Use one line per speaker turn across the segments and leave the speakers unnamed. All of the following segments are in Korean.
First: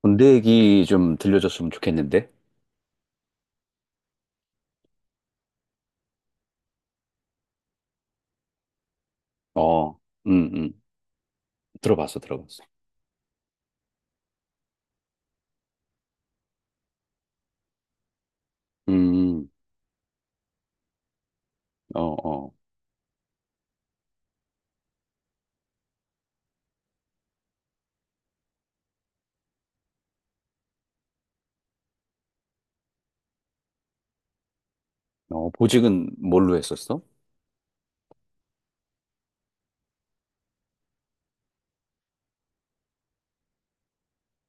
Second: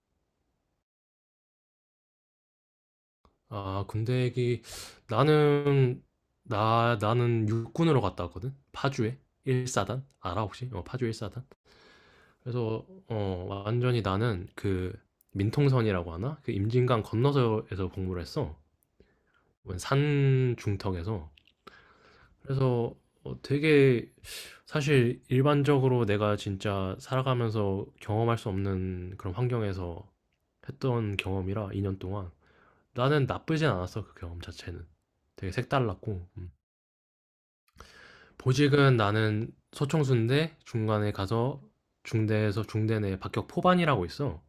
군대 얘기 좀 들려줬으면 좋겠는데?
아, 군대 얘기. 나는, 나는 육군으로 갔다 왔거든? 파주에?
어,
1사단? 알아,
음,
혹시?
음.
파주 1사단?
들어봤어, 들어봤어.
그래서, 완전히 나는 그, 민통선이라고 하나? 그 임진강 건너서에서 복무를 했어.
음,
산 중턱에서.
어, 어.
그래서 되게, 사실 일반적으로 내가 진짜 살아가면서 경험할 수 없는 그런 환경에서 했던 경험이라, 2년 동안. 나는 나쁘진 않았어, 그 경험 자체는.
어,
되게
보직은
색달랐고. 음.
뭘로 했었어?
보직은 나는 소총수인데 중간에 가서 중대에서 중대 내 박격 포반이라고 있어.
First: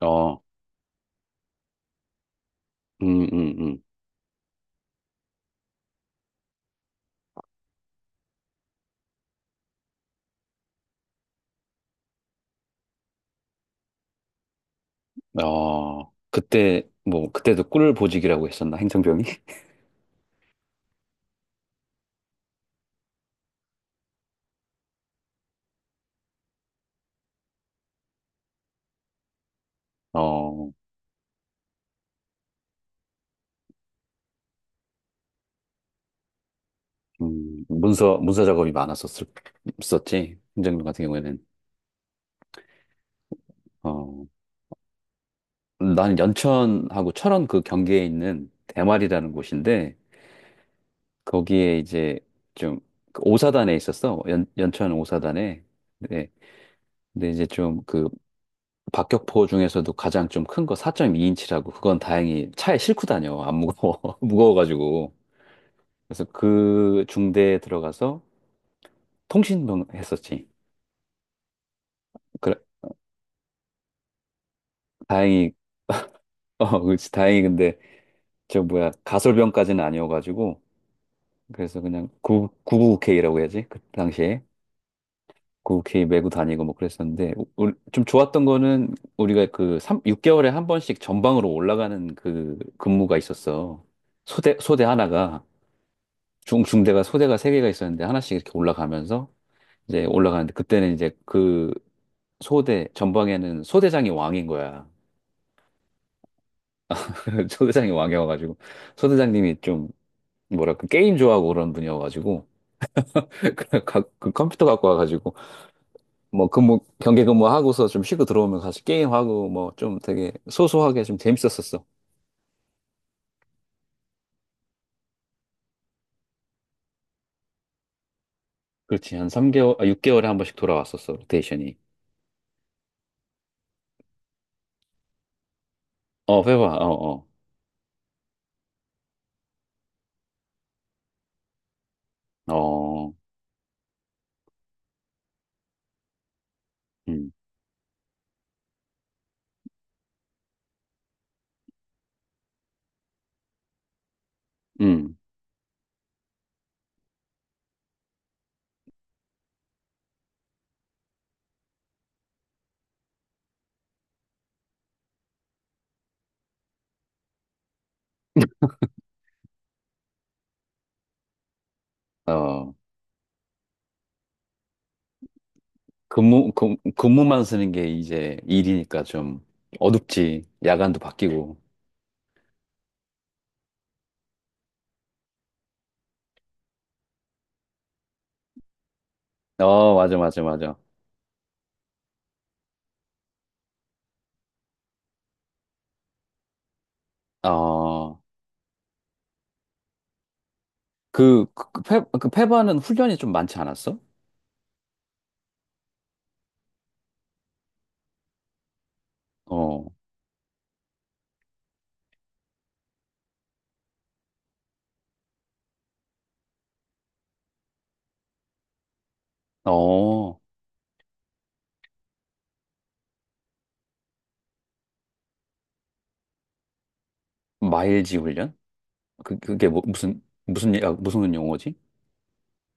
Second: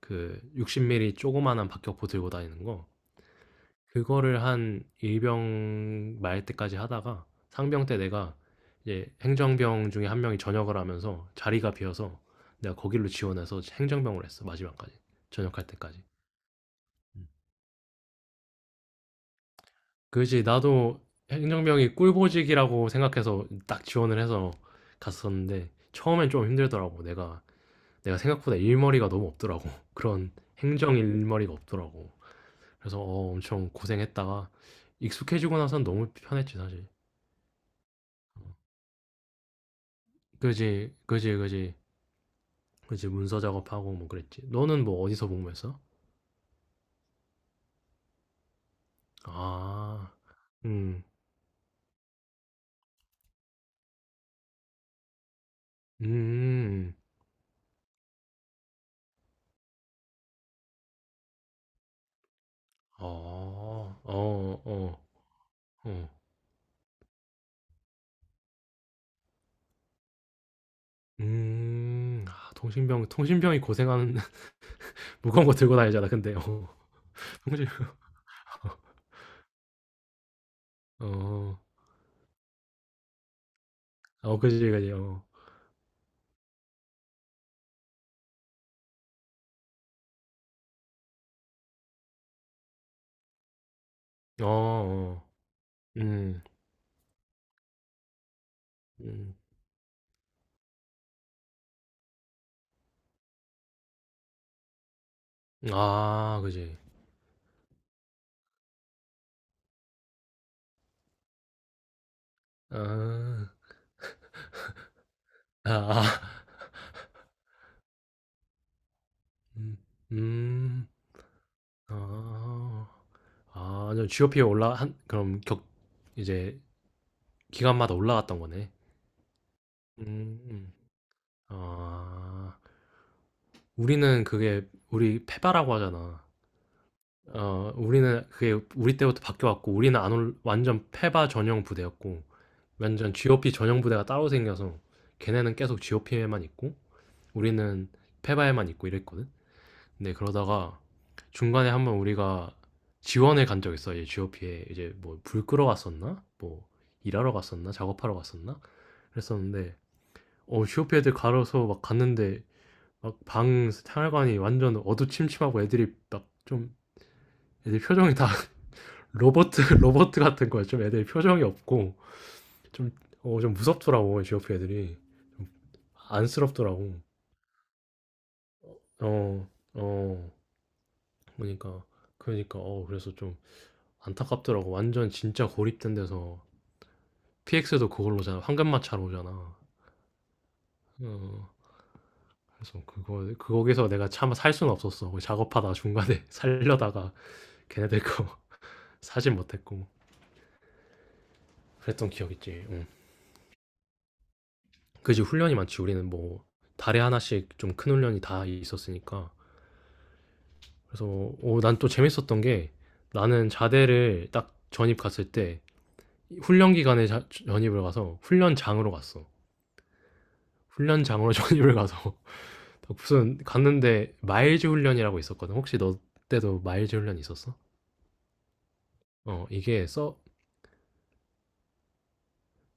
그 60mm 조그만한 박격포 들고 다니는 거.
음, 음,
그거를 한 일병 말 때까지 하다가 상병 때 내가 이제 행정병 중에 한 명이 전역을 하면서 자리가 비어서 내가 거길로 지원해서 행정병을 했어, 마지막까지. 전역할 때까지.
어, 그때,
음.
뭐, 그때도 꿀 보직이라고 했었나, 행정병이?
그지, 나도 행정병이 꿀보직이라고 생각해서 딱 지원을 해서 갔었는데 처음엔 좀 힘들더라고. 내가 생각보다 일머리가 너무 없더라고. 그런
어,
행정 일머리가 없더라고. 그래서 엄청 고생했다가 익숙해지고 나선 너무 편했지, 사실.
문서 작업이 많았었었지, 행정병
그지,
같은
그지,
경우에는.
그지, 그지, 문서 작업하고 뭐
어,
그랬지. 너는 뭐 어디서 복무했어?
나는 연천하고 철원 그 경계에 있는 대마리라는 곳인데,
아, 음,
거기에 이제 좀그 오사단에 있었어. 연천 오사단에. 네.
음,
근데 이제 좀 그 박격포 중에서도 가장 좀 큰 거 4.2인치라고, 그건 다행히 차에 싣고 다녀. 안
어,
무거워.
어, 어,
무거워가지고.
어.
그래서 그 중대에 들어가서 통신병 했었지.
음. 아,
그래,
통신병이 고생하는. 무거운 거
다행히.
들고 다니잖아, 근데. 어.
어, 그렇지. 다행히
통신
근데 저 뭐야 가설병까지는 아니어가지고.
어.
그래서 그냥 9 9 k 라고 해야지. 그
어,
당시에.
그지, 그지. 어.
렇게 메고 다니고 뭐 그랬었는데, 좀 좋았던 거는 우리가 그삼 6개월에 한 번씩 전방으로 올라가는 그 근무가 있었어. 소대
어어.
하나가,
음.
중 중대가 소대가 세 개가 있었는데 하나씩 이렇게 올라가면서
음.
이제 올라가는데, 그때는 이제 그 소대 전방에는 소대장이 왕인 거야.
아, 그지.
소대장이 왕이어가지고 소대장님이 좀 뭐랄까 게임 좋아하고 그런 분이어가지고
아.
그 컴퓨터 갖고 와가지고,
아. 아.
뭐 근무 경계 근무하고서 좀 쉬고 들어오면 다시 게임하고, 뭐
음.
좀 되게
음.
소소하게 좀 재밌었었어.
아. 아, 완전 GOP에 올라한 그럼 격 이제 기간마다 올라갔던 거네.
그렇지. 한 3개월, 아,
음.
6개월에 한 번씩
음.
돌아왔었어. 로테이션이.
아. 우리는 그게, 우리 페바라고 하잖아.
어, 회화. 어,
어, 우리는 그게 우리 때부터 바뀌어왔고, 우리는 안 올, 완전 페바 전용 부대였고,
어.
완전
어.
GOP 전용 부대가 따로 생겨서, 걔네는 계속 GOP에만 있고,
음.
우리는 페바에만 있고 이랬거든? 근데 그러다가 중간에 한번 우리가 지원을 간 적 있어. 이 GOP에 이제
음.
뭐 불 끄러 갔었나? 뭐 일하러 갔었나? 작업하러 갔었나? 그랬었는데, GOP 애들 가려서 막 갔는데, 막 방 생활관이 완전 어두침침하고 애들이 막 좀, 애들 표정이 다 로버트, 로버트 같은 거야. 좀 애들 표정이 없고,
어.
좀, 좀 무섭더라고. GOP 애들이 좀 안쓰럽더라고.
근무만 쓰는 게 이제 일이니까 좀
어, 어,
어둡지. 야간도 바뀌고.
그러니까 그러니까 그래서 좀 안타깝더라고. 완전 진짜 고립된 데서 PX도 그걸로잖아. 황금마차로 오잖아.
어, 맞아, 맞아, 맞아.
어, 그래서 그거에서 내가 차마 살 수는 없었어. 거기 작업하다 중간에 살려다가 걔네들
어.
거 사진 못했고.
그, 그, 페,
그랬던
그
기억 있지.
페바는
응.
훈련이 좀 많지 않았어?
그지, 훈련이 많지. 우리는 뭐 달에 하나씩 좀 큰 훈련이 다 있었으니까.
어.
그래서 난또 재밌었던 게, 나는 자대를 딱 전입 갔을 때 훈련 기간에 전입을 가서 훈련장으로 갔어.
어.
훈련장으로 전입을 가서 무슨, 갔는데 마일즈 훈련이라고 있었거든. 혹시 너 때도 마일즈 훈련 있었어?
마일지 훈련? 그, 그게 뭐,
이게 서
무슨 아, 무슨 용어지?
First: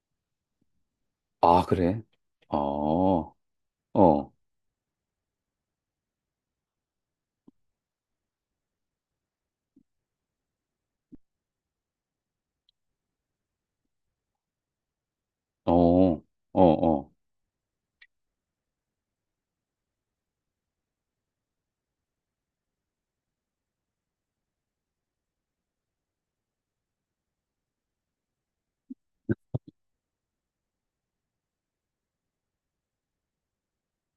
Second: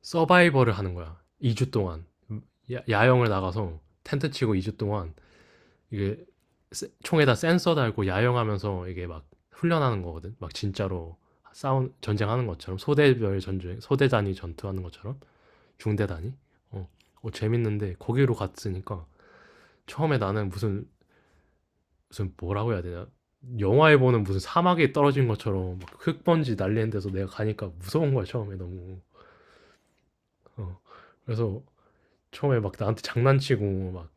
서바이벌을 하는 거야,
아,
2주
그래?
동안.
어,
야영을
어,
나가서 텐트
어,
치고 2주 동안 이게 총에다 센서 달고 야영하면서 이게 막 훈련하는 거거든. 막 진짜로 싸운 전쟁하는 것처럼, 소대별 전쟁, 소대 단위 전투하는 것처럼, 중대
어,
단위. 어,
어.
어, 재밌는데 거기로 갔으니까 처음에 나는 무슨 뭐라고 해야 되냐? 영화에 보는 무슨 사막에 떨어진 것처럼 막 흙먼지 날리는 데서 내가 가니까 무서운 거야 처음에 너무. 어, 그래서 처음에 막 나한테 장난치고 막,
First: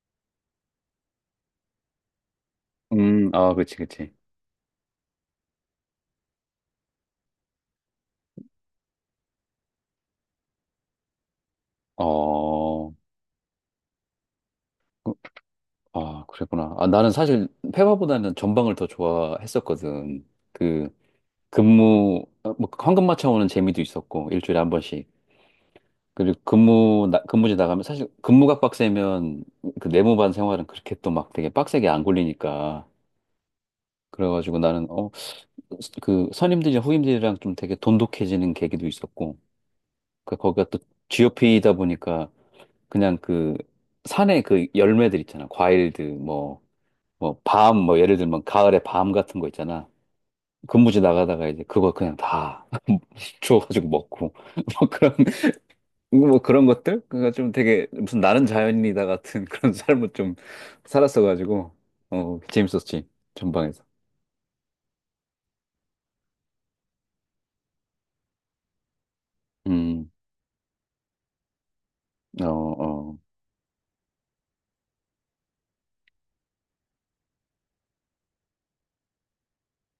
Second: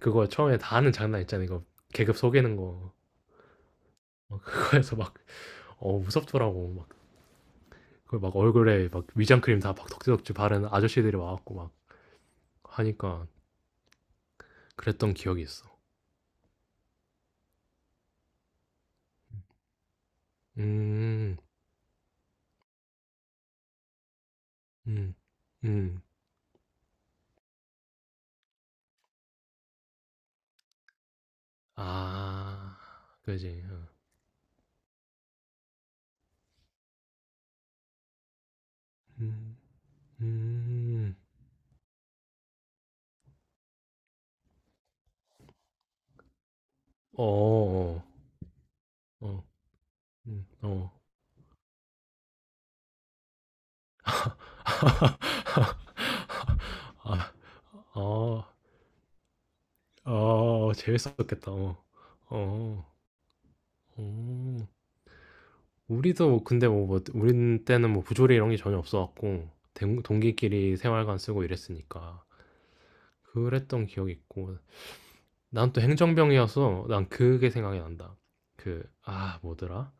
그거 처음에 다 하는 장난 있잖아, 이거 계급 속이는 거.
아, 그치, 그치.
막 그거에서 막 무섭더라고, 막 그막 얼굴에 막 위장크림 다 막 덕지덕지 바른 아저씨들이 와갖고 막
어.
하니까.
그-
그랬던 기억이 있어.
아, 그랬구나. 아, 나는 사실 페바보다는 전방을 더 좋아했었거든. 그,
음,
근무, 어, 뭐, 황금 맞춰오는 재미도 있었고, 일주일에 한 번씩.
음, 음,
그리고 근무지 나가면 사실 근무가 빡세면 그 내무반 생활은 그렇게 또 막 되게 빡세게 안
아,
굴리니까.
그지. 어.
그래가지고 나는, 어, 그 선임들이랑 후임들이랑 좀 되게 돈독해지는 계기도 있었고,
음,
그 거기가 또
음,
GOP이다 보니까 그냥 그 산에 그 열매들 있잖아. 과일들 뭐
어,
뭐 밤, 뭐
어,
예를 들면 가을에 밤 같은
어,
거 있잖아. 근무지
어,
나가다가 이제 그거 그냥 다 주워가지고 먹고 뭐 그런, 것들, 그러니까
아,
좀 되게 무슨
어,
나는 자연인이다 같은 그런 삶을 좀
어, 재밌었겠다.
살았어가지고.
어,
어
어,
재밌었지 전방에서.
어. 우리도 뭐 근데 뭐 우리 때는 뭐 부조리 이런 게 전혀 없어갖고 동기끼리 생활관 쓰고 이랬으니까.
음어어아
그랬던 기억이 있고. 난 또 행정병이어서 난 그게 생각이 난다. 그, 아, 뭐더라?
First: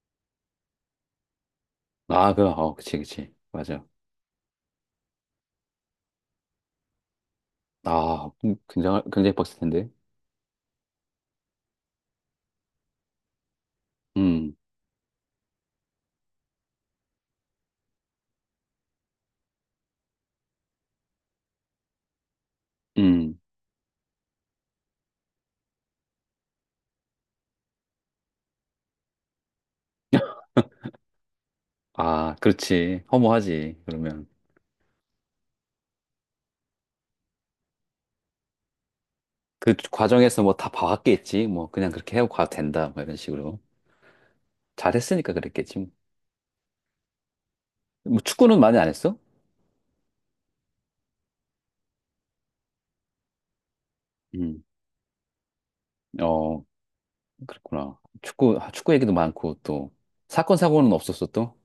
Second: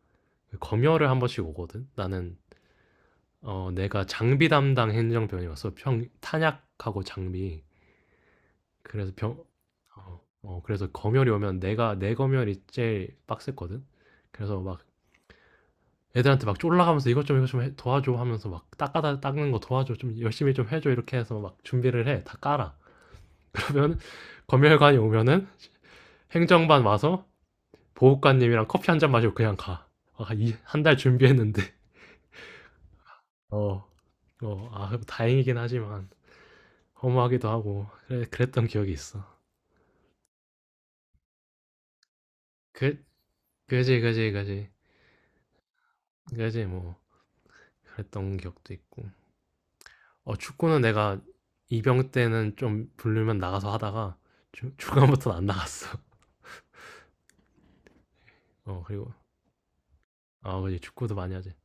그 검열을 한 번씩 오거든?
그치, 그치, 맞아.
내가 장비 담당 행정병이어서 탄약하고 장비.
아, 굉장히
그래서
굉장히
병,
빡셌 텐데.
어, 어, 그래서 검열이 오면 내 검열이 제일 빡셌거든?
음.
그래서 막 애들한테 막 쫄라가면서 이것 좀 이것 좀 도와줘 하면서 막 닦아다 닦는 거 도와줘 좀 열심히 좀 해줘, 이렇게 해서 막 준비를 해. 다 깔아.
음.
그러면 검열관이 오면은 행정반 와서 보호관님이랑 커피 한 잔 마시고 그냥 가. 아, 한 달 준비했는데.
아, 그렇지. 허무하지.
어,
그러면
어, 아, 다행이긴 하지만 허무하기도 하고. 그래, 그랬던 기억이 있어.
그 과정에서 뭐 다 봐왔겠지. 뭐 그냥 그렇게 해고 가도 된다 뭐
그,
이런 식으로
그지, 그지, 그지,
잘했으니까 그랬겠지. 뭐
그지, 뭐
뭐
그랬던
축구는
기억도
많이 안
있고.
했어?
축구는 내가 이병 때는 좀 부르면 나가서 하다가
음.
중간부터는 안 나갔어.
어, 그렇구나. 축구 아, 축구
그리고
얘기도 많고, 또 사건
아, 그지,
사고는
축구도
없었어
많이 하지.
또.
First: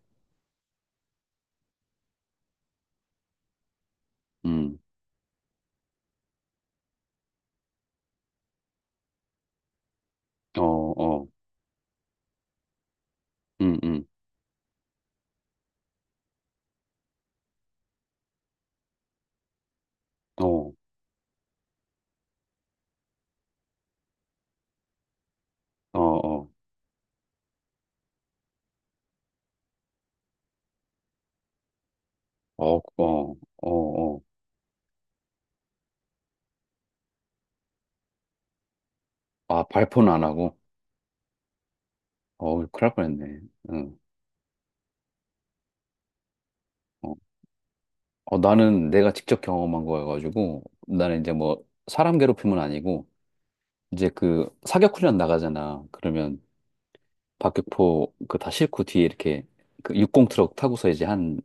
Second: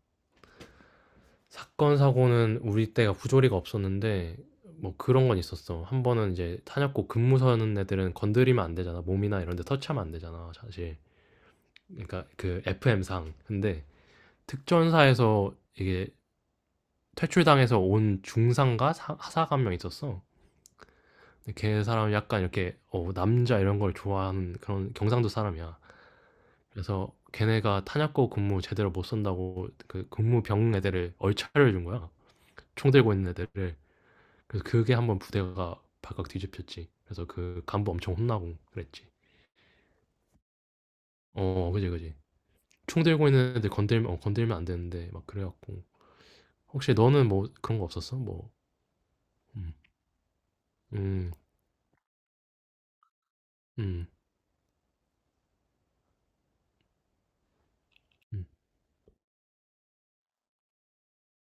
사건 사고는 우리 때가 부조리가 없었는데
음.
뭐 그런 건 있었어. 한 번은 이제 탄약고 근무 서는 애들은 건드리면 안 되잖아. 몸이나 이런 데 터치하면 안 되잖아,
어,
사실.
어.
그러니까 그 FM상.
음,
근데
음.
특전사에서 이게 퇴출당해서 온 중상과 사 하사가 한 명 있었어.
어,
근데 걔 사람이 약간 이렇게 남자 이런 걸 좋아하는 그런 경상도 사람이야.
어, 어.
그래서 걔네가 탄약고 근무 제대로 못 선다고 그 근무병 애들을 얼차려 준 거야.
어,
총 들고 있는
어, 어,
애들을.
어.
그래서 그게 한번 부대가 발칵 뒤집혔지. 그래서 그 간부 엄청 혼나고 그랬지.
아, 발포는 안 하고.
어, 그지, 그지.
어, 큰일 날
총 들고
뻔했네.
있는 애들
응.
건들면, 건들면 안 되는데, 막 그래갖고. 혹시
어,
너는 뭐 그런 거 없었어?
어,
뭐,
나는 내가 직접
음,
경험한 거여가지고 나는 이제
음,
뭐 사람 괴롭힘은 아니고.
음,
이제 그 사격 훈련 나가잖아. 그러면 박격포 그
음,
다 싣고 뒤에 이렇게 그 육공 트럭 타고서 이제 한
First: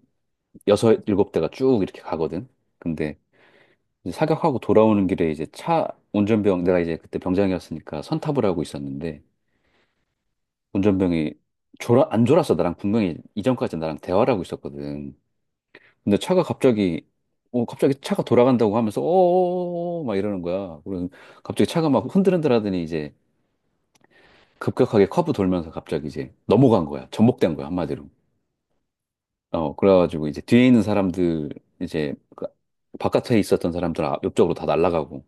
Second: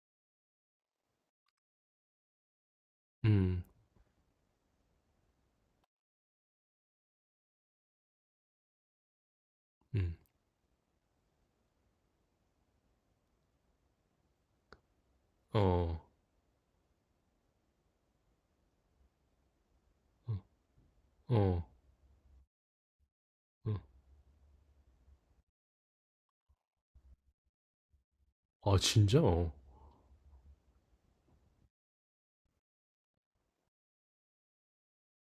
여섯 일곱 대가 쭉 이렇게 가거든. 근데
음,
이제 사격하고 돌아오는 길에 이제 차 운전병 내가 이제 그때 병장이었으니까 선탑을 하고 있었는데
음.
운전병이 졸아 안 졸았어. 나랑 분명히 이전까지 나랑 대화를 하고 있었거든.
어,
근데 차가 갑자기 갑자기 차가 돌아간다고 하면서 어어어막
어,
이러는 거야. 그래서
어,
갑자기 차가 막 흔들흔들 하더니 이제
어.
급격하게 커브 돌면서 갑자기 이제 넘어간 거야. 전복된 거야, 한마디로.
아, 진짜? 어.
어, 그래가지고 이제 뒤에 있는 사람들, 이제 그 바깥에 있었던 사람들 옆쪽으로 다 날아가고.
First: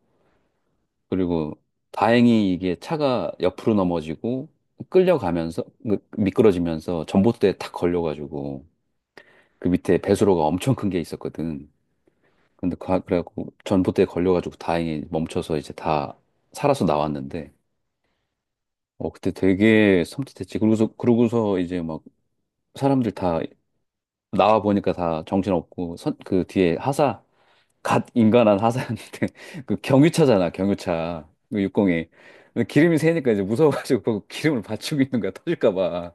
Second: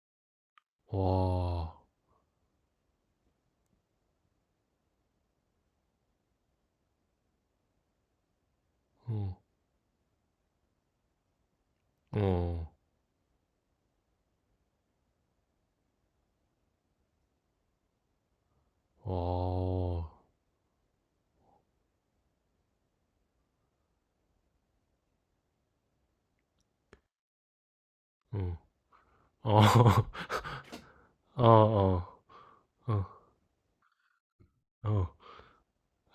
그리고
와,
다행히 이게 차가 옆으로 넘어지고 끌려가면서, 그 미끄러지면서 전봇대에 탁 걸려가지고,
어,
그 밑에 배수로가 엄청 큰 게 있었거든.
어,
근데 그래갖고 전봇대에 걸려가지고 다행히 멈춰서 이제 다 살아서 나왔는데, 어,
와,
그때 되게
어,
섬찟했지. 그러고서 이제 막 사람들 다 나와 보니까 다 정신없고, 그 뒤에 하사 갓
어,
인간한 하사였는데
어,
그 경유차잖아, 경유차
어,
그
어,
60이 기름이 새니까 이제 무서워가지고 그 기름을 받치고
어,
있는 거야, 터질까 봐.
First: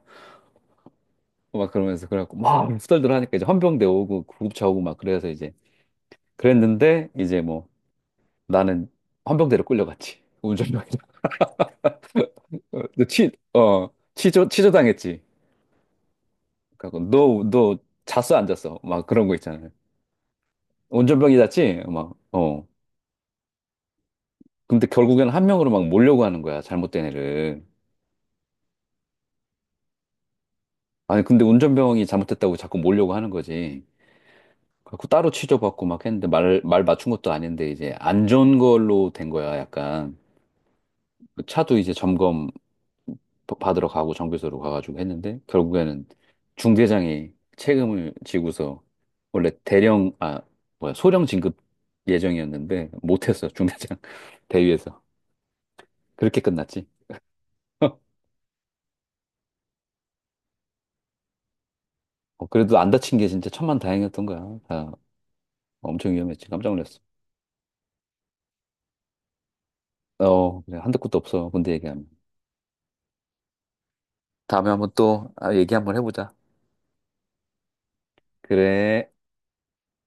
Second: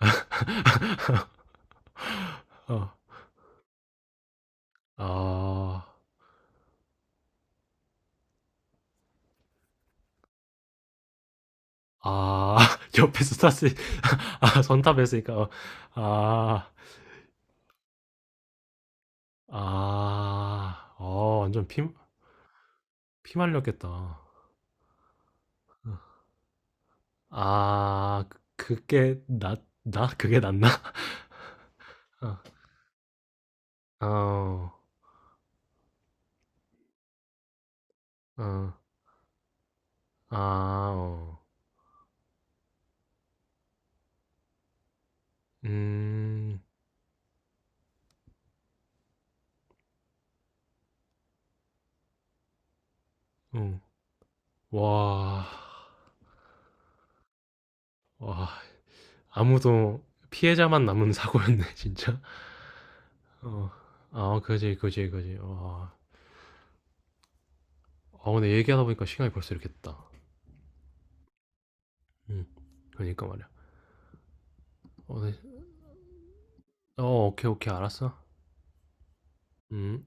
막 그러면서 그래갖고 막
어,
후덜덜 하니까 이제 헌병대 오고 구급차 오고 막 그래서 이제
아.
그랬는데, 이제 뭐 나는 헌병대로 끌려갔지, 운전병이라.
아, 옆에서 탔으니.
치어 치조
아,
치조 당했지.
전탑했으니까. 어. 아.
그래갖고 너너 잤어 안 잤어 막 그런 거 있잖아요.
아.
운전병이
어, 완전 피
잤지 막어.
피 말렸겠다. 어.
근데 결국엔 한 명으로 막 몰려고 하는 거야, 잘못된 애를.
아, 그 그게 낫 나? 그게 낫나?
아니, 근데 운전병이 잘못했다고 자꾸 몰려고 하는 거지.
어. 어.
그래갖고 따로 취조받고 막 했는데 말 맞춘 것도 아닌데 이제 안 좋은
어.
걸로 된 거야, 약간.
아, 어.
그 차도 이제 점검 받으러 가고 정비소로 가가지고 했는데, 결국에는
음.
중대장이 책임을 지고서 원래 대령, 아, 뭐야, 소령 진급 예정이었는데 못했어,
어.
중대장 대위에서.
와.
그렇게 끝났지.
와, 아무도, 피해자만 남은 사고였네. 진짜.
어, 그래도 안 다친 게 진짜
어.
천만다행이었던
아,
거야.
그지,
다
그지, 그지. 와.
엄청 위험했지. 깜짝 놀랐어.
아, 근데 얘기하다 보니까 시간이 벌써 이렇게 됐다.
어, 그래. 한도 끝도 없어, 군대 얘기하면.
음. 그니까 말이야.
다음에 한번
어,
또
네.
아, 얘기 한번 해보자.
어, 오케이, 오케이. 알았어.
그래.
음.